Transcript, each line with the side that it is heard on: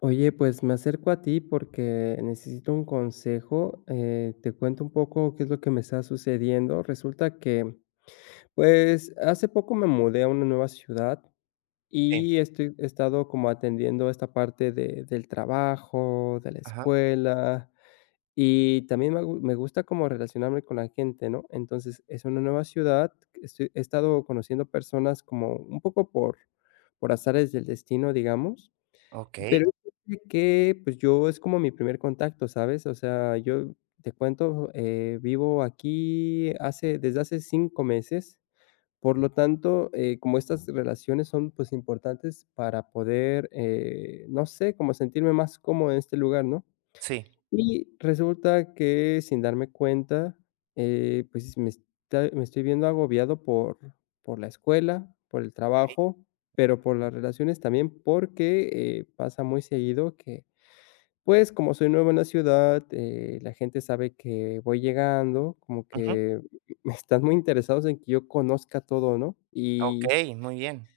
left: Oye, pues me acerco a ti porque necesito un consejo. Te cuento un poco qué es lo que me está sucediendo. Resulta que, pues, hace poco me mudé a una nueva ciudad
right: Sí,
left: y he estado como atendiendo esta parte del trabajo, de la
right: ajá,
left: escuela y también me gusta como relacionarme con la gente, ¿no? Entonces, es una nueva ciudad. He estado conociendo personas como un poco por azares del destino, digamos,
right: okey,
left: pero fíjate que, pues, yo es como mi primer contacto, ¿sabes? O sea, yo te cuento, vivo aquí hace desde hace 5 meses, por lo tanto, como estas relaciones son, pues, importantes para poder, no sé, como sentirme más cómodo en este lugar, ¿no?
right: sí,
left: Y resulta que sin darme cuenta, pues me estoy viendo agobiado por la escuela, por el
right: okey,
left: trabajo, pero por las relaciones también, porque, pasa muy seguido que, pues, como soy nuevo en la ciudad, la gente sabe que voy llegando, como
right: ujú,
left: que están muy interesados en que yo conozca todo, ¿no?
right: okey, muy bien,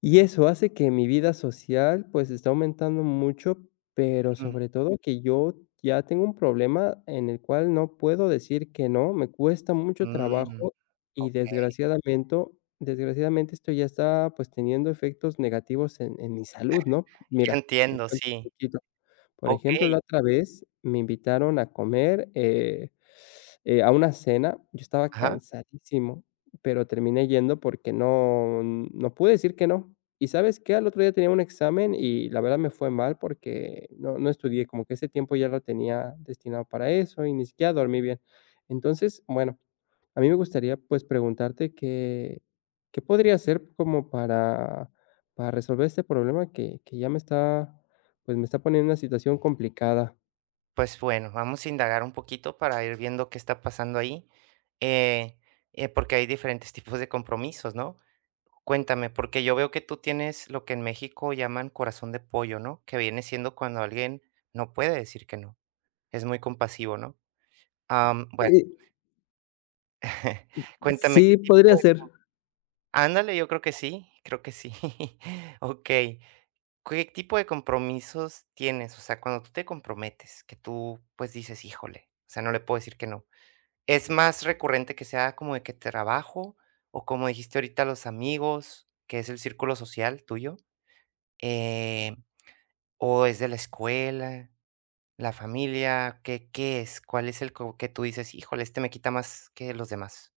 left: Y eso hace que mi vida social, pues, está aumentando mucho, pero
right: ujú,
left: sobre todo que yo ya tengo un problema en el cual no puedo decir que no, me cuesta mucho
right: mm,
left: trabajo y desgraciadamente, desgraciadamente esto ya está, pues, teniendo efectos negativos en mi salud, ¿no?
right: ya
left: Mira, te
right: entiendo,
left: cuento un
right: sí,
left: poquito. Por ejemplo,
right: okey,
left: la otra vez me invitaron a comer, a una cena. Yo estaba
right: ajá,
left: cansadísimo, pero terminé yendo porque no pude decir que no. ¿Y sabes qué? Al otro día tenía un examen y la verdad me fue mal porque no estudié, como que ese tiempo ya lo tenía destinado para eso y ni siquiera dormí bien. Entonces, bueno, a mí me gustaría, pues, preguntarte qué qué podría hacer como para resolver este problema que ya me está, pues, me está poniendo en una situación complicada.
right: pues, bueno, vamos a indagar un poquito para ir viendo qué está pasando ahí, eh porque hay diferentes tipos de compromisos, ¿no? Cuéntame, porque yo veo que tú tienes lo que en México llaman corazón de pollo, ¿no? Que viene siendo cuando alguien no puede decir que no, es muy compasivo, ¿no? Bueno,
left: Eh,
right: cuéntame qué
left: sí, podría
right: tipo de
left: ser.
right: Ándale, yo creo que sí, creo que sí. Okey. ¿Qué tipo de compromisos tienes? O sea, cuando tú te comprometes, que tú, pues, dices: "Híjole, o sea, no le puedo decir que no". ¿Es más recurrente que sea como de que trabajo, o como dijiste ahorita, los amigos, que es el círculo social tuyo? Eh, ¿O es de la escuela, la familia? ¿Qué qué es? ¿Cuál es el co que tú dices: "Híjole, este me quita más que los demás"?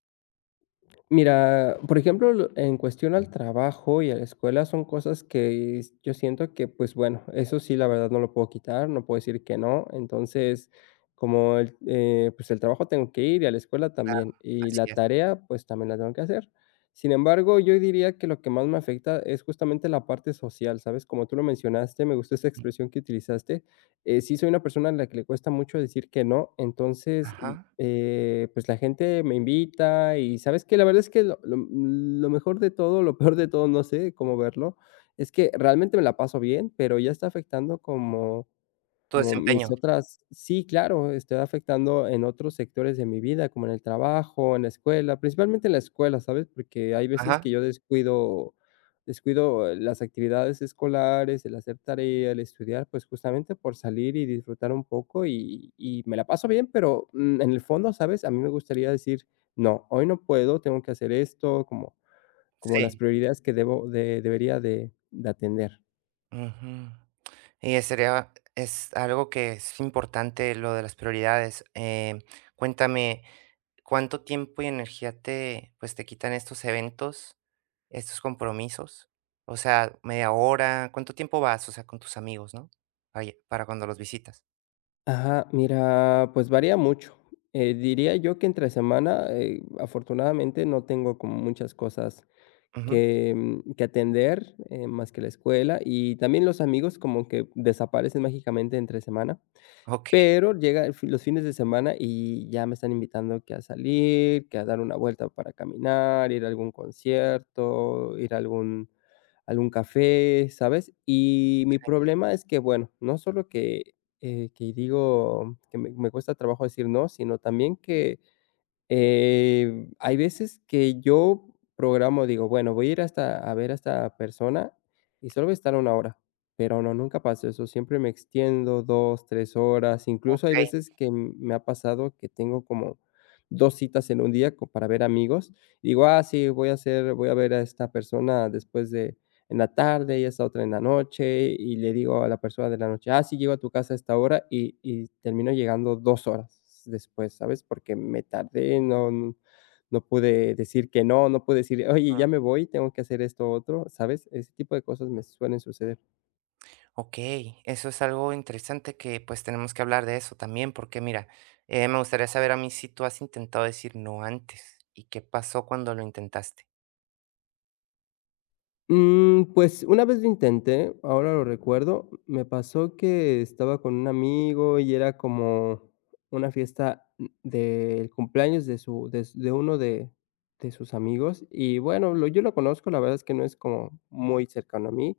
left: Mira, por ejemplo, en cuestión al trabajo y a la escuela son cosas que yo siento que, pues bueno, eso sí, la verdad no lo puedo quitar, no puedo decir que no. Entonces, como el, pues el trabajo tengo que ir y a la escuela
right: Claro,
left: también, y la
right: así es.
left: tarea, pues también la tengo que hacer. Sin embargo, yo diría que lo que más me afecta es justamente la parte social, ¿sabes? Como tú lo mencionaste, me gustó esa expresión que utilizaste. Sí soy una persona a la que le cuesta mucho decir que no, entonces
right: Ajá.
left: pues la gente me invita y, ¿sabes que? La verdad es que lo mejor de todo, lo peor de todo, no sé cómo verlo, es que realmente me la paso bien, pero ya está afectando como
right: Tu
left: como mis
right: desempeño.
left: otras sí, claro, estoy afectando en otros sectores de mi vida, como en el trabajo, en la escuela, principalmente en la escuela, ¿sabes? Porque hay veces
right: Ajá,
left: que yo descuido las actividades escolares, el hacer tarea, el estudiar, pues, justamente por salir y disfrutar un poco y me la paso bien, pero, en el fondo, ¿sabes? A mí me gustaría decir: "No, hoy no puedo, tengo que hacer esto", como como las
right: sí.
left: prioridades que debo de debería de atender.
right: Ujú. Y es sería es algo que es importante lo de las prioridades. Cuéntame, ¿cuánto tiempo y energía te, pues, te quitan estos eventos, estos compromisos? O sea, media hora, ¿cuánto tiempo vas? O sea, con tus amigos, ¿no? Ay, para cuando los visitas.
left: Ajá, mira, pues varía mucho. Diría yo que entre semana, afortunadamente no tengo como muchas cosas
right: Ujú.
left: que, que atender, más que la escuela y también los amigos como que desaparecen mágicamente entre semana.
right: Ok,
left: Pero llega el fin los fines de semana y ya me están invitando que a salir, que a dar una vuelta para caminar, ir a algún concierto, ir a algún café, ¿sabes? Y mi problema es que, bueno, no solo que digo que me cuesta trabajo decir no, sino también que hay veces que yo programo, digo, bueno, voy a ir hasta a ver a esta persona y solo voy a estar una hora, pero no, nunca pasa eso, siempre me extiendo 2, 3 horas, incluso
right: ok,
left: hay veces que me ha pasado que tengo como 2 citas en un día para ver amigos, y digo, ah, sí, voy a ver a esta persona después de en la tarde y esta otra en la noche, y le digo a la persona de la noche, ah, sí, llego a tu casa a esta hora y termino llegando 2 horas después, ¿sabes? Porque me tardé, no pude decir que no, no pude decir, oye, ya me voy, tengo que hacer esto otro, ¿sabes? Ese tipo de cosas me suelen suceder.
right: ok. Eso es algo interesante que pues tenemos que hablar de eso también, porque mira, me gustaría saber a mí si tú has intentado decir no antes y qué pasó cuando lo intentaste.
left: Pues, una vez lo intenté, ahora lo recuerdo, me pasó que estaba con un amigo y era como una fiesta, del cumpleaños de su de s de uno de sus amigos y bueno, lo yo lo conozco, la verdad es que no es como muy cercano a mí,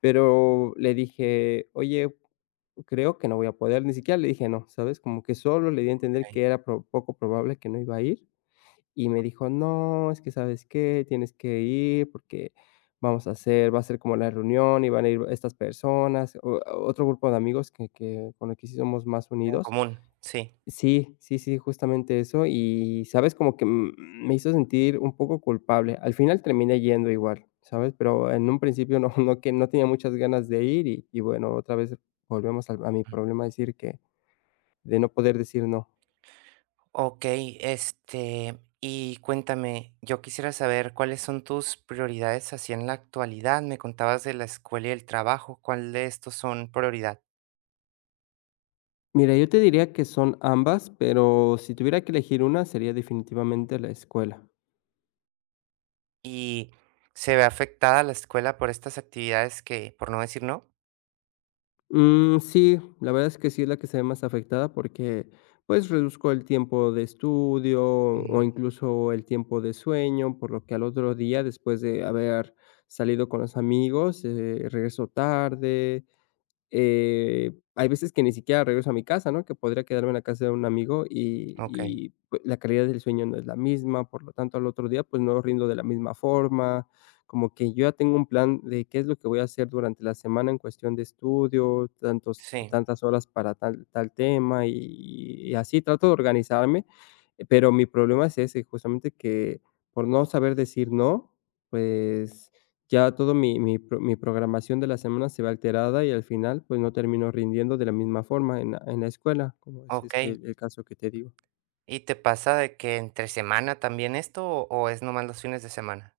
left: pero le dije: "Oye, creo que no voy a poder", ni siquiera le dije: "No", ¿sabes? Como que solo le di a entender que era pro poco probable que no iba a ir. Y me dijo: "No, es que, ¿sabes qué? Tienes que ir porque vamos a hacer va a ser como la reunión y van a ir estas personas", o otro grupo de amigos que con el que sí somos más
right: En
left: unidos.
right: común, sí.
left: Sí, sí, sí, justamente eso. Y, ¿sabes? Como que, me hizo sentir un poco culpable. Al final terminé yendo igual, ¿sabes? Pero en un principio no no tenía muchas ganas de ir y bueno, otra vez volvemos al a mi problema, decir que de no poder decir no.
right: Ok, este, y cuéntame, yo quisiera saber cuáles son tus prioridades así en la actualidad. Me contabas de la escuela y el trabajo, ¿cuál de estos son prioridad?
left: Mira, yo te diría que son ambas, pero si tuviera que elegir una, sería definitivamente la escuela.
right: ¿Y se ve afectada la escuela por estas actividades que, por no decir no?
left: Sí, la verdad es que sí es la que se ve más afectada porque pues reduzco el tiempo de estudio o
right: Mm.
left: incluso el tiempo de sueño, por lo que al otro día, después de haber salido con los amigos, regreso tarde. Hay veces que ni siquiera regreso a mi casa, ¿no? Que podría quedarme en la casa de un amigo
right: Ok,
left: y, pues, la calidad del sueño no es la misma, por lo tanto, al otro día, pues, no rindo de la misma forma, como que yo ya tengo un plan de qué es lo que voy a hacer durante la semana en cuestión de estudio, tantos
right: sí,
left: tantas horas para tal tema y así trato de organizarme, pero mi problema es ese, justamente que por no saber decir no, pues ya todo mi programación de la semana se ve alterada y al final, pues, no termino rindiendo de la misma forma en la escuela, como es,
right: ok.
left: este, el caso que te digo.
right: ¿Y te pasa de que entre semana también esto o es nomás los fines de semana?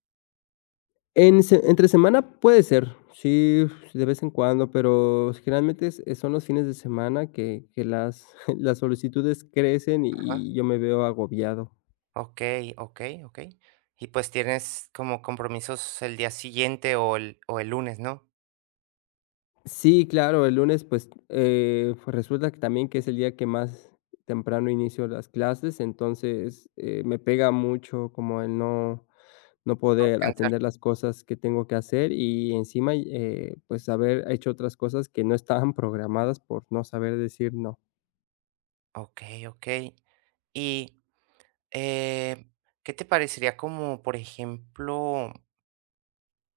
left: En se Entre semana puede ser, sí, de vez en cuando, pero generalmente es son los fines de semana que las las solicitudes crecen y yo me veo agobiado.
right: Okey, okey, okey. Y, pues, tienes como compromisos el día siguiente o el lunes, ¿no?
left: Sí, claro, el lunes, pues, pues, resulta que también que es el día que más temprano inicio las clases, entonces, me pega mucho como el no
right: Para
left: poder
right: descansar.
left: atender las cosas que tengo que hacer y encima, pues, haber hecho otras cosas que no estaban programadas por no saber decir no.
right: Okey, okey. Y, eh, ¿qué te parecería como, por ejemplo,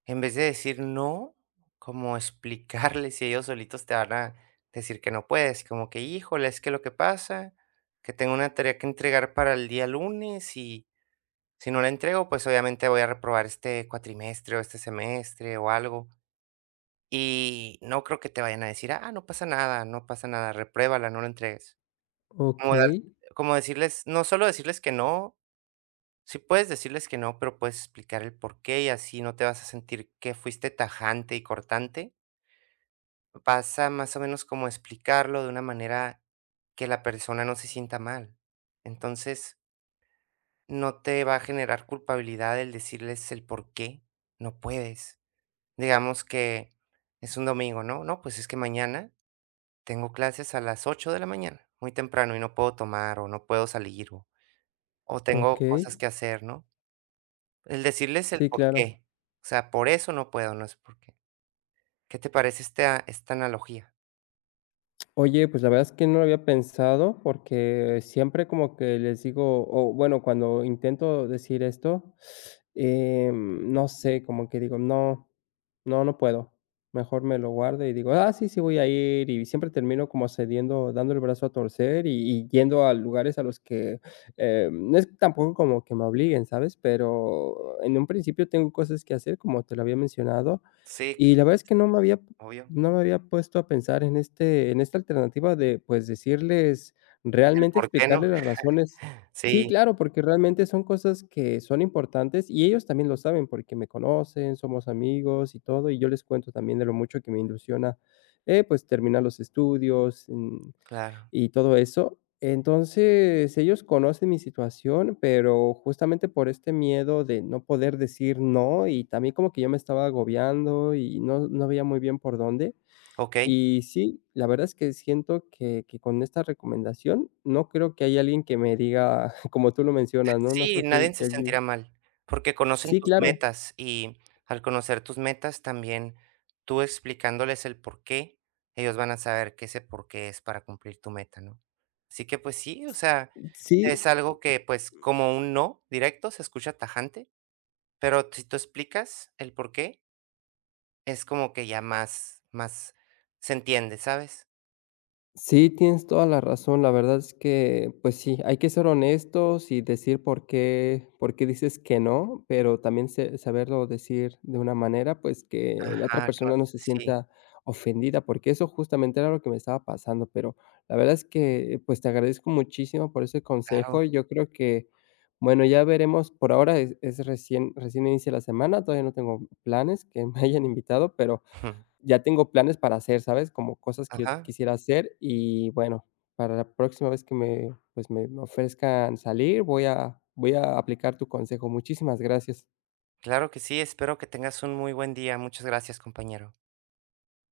right: en vez de decir no, como explicarles y ellos solitos te van a decir que no puedes? Como que: "Híjole, es que lo que pasa, que tengo una tarea que entregar para el día lunes y si no la entrego, pues, obviamente voy a reprobar este cuatrimestre o este semestre o algo". Y no creo que te vayan a decir: "Ah, no pasa nada, no pasa nada, repruébala, no lo entregues". Como dar
left: Okey,
right: como decirles no, solo decirles que no, sí puedes decirles que no, pero puedes explicar el porqué, y así no te vas a sentir que fuiste tajante y cortante. Vas a más o menos como explicarlo de una manera que la persona no se sienta mal. Entonces, no te va a generar culpabilidad el decirles el por qué no puedes. Digamos que es un domingo, ¿no? No, pues es que mañana tengo clases a las 8 de la mañana, muy temprano, y no puedo tomar, o no puedo salir, o tengo
left: okey.
right: cosas que hacer, ¿no? El decirles el
left: Sí, claro.
right: porqué, o sea, por eso no puedo, no es por qué. ¿Qué te parece esta analogía?
left: Oye, pues la verdad es que no lo había pensado porque siempre como que les digo, o bueno, cuando intento decir esto, no sé, como que digo, no, no, no puedo. Mejor me lo guardo y digo, ah, sí, sí voy a ir y siempre termino como cediendo, dando el brazo a torcer y yendo a lugares a los que no es tampoco como que me obliguen, ¿sabes? Pero en un principio tengo cosas que hacer, como te lo había mencionado.
right: Sí,
left: Y la verdad es que
right: obvio.
left: no me había puesto a pensar en en esta alternativa de, pues, decirles,
right: El
left: realmente
right: porqué, ¿no?
left: explicarles las razones. Sí,
right: Sí,
left: claro, porque realmente son cosas que son importantes y ellos también lo saben porque me conocen, somos amigos y todo, y yo les cuento también de lo mucho que me ilusiona, pues, terminar los estudios,
right: claro.
left: y todo eso. Entonces, ellos conocen mi situación, pero justamente por este miedo de no poder decir no, y también como que yo me estaba agobiando y no veía muy bien por dónde.
right: Okey.
left: Y sí, la verdad es que siento que con esta recomendación, no creo que haya alguien que me diga, como tú lo mencionas, ¿no? No
right: Sí,
left: creo que
right: nadie se
left: que alguien
right: sentirá mal, porque conocen
left: sí,
right: tus
left: claro.
right: metas, y al conocer tus metas también tú explicándoles el por qué, ellos van a saber que ese por qué es para cumplir tu meta, ¿no? Así que pues sí, o sea, es
left: Sí.
right: algo que pues como un no directo se escucha tajante, pero si tú explicas el por qué, es como que ya más, más se entiende, ¿sabes?
left: Sí, tienes toda la razón. La verdad es que, pues sí, hay que ser honestos y decir por qué dices que no, pero también saberlo decir de una manera, pues que la otra
right: Ajá, que no,
left: persona no se
right: sí,
left: sienta ofendida, porque eso justamente era lo que me estaba pasando. Pero la verdad es que, pues te agradezco muchísimo por ese
right: claro.
left: consejo. Yo creo que, bueno, ya veremos. Por ahora es recién, recién inicia la semana, todavía no tengo planes que me hayan invitado, pero ya tengo planes para hacer, ¿sabes? Como cosas que yo
right: Ajá,
left: quisiera hacer y bueno, para la próxima vez que me, pues, me ofrezcan salir, voy a aplicar tu consejo. Muchísimas gracias.
right: claro que sí, espero que tengas un muy buen día. Muchas gracias, compañero.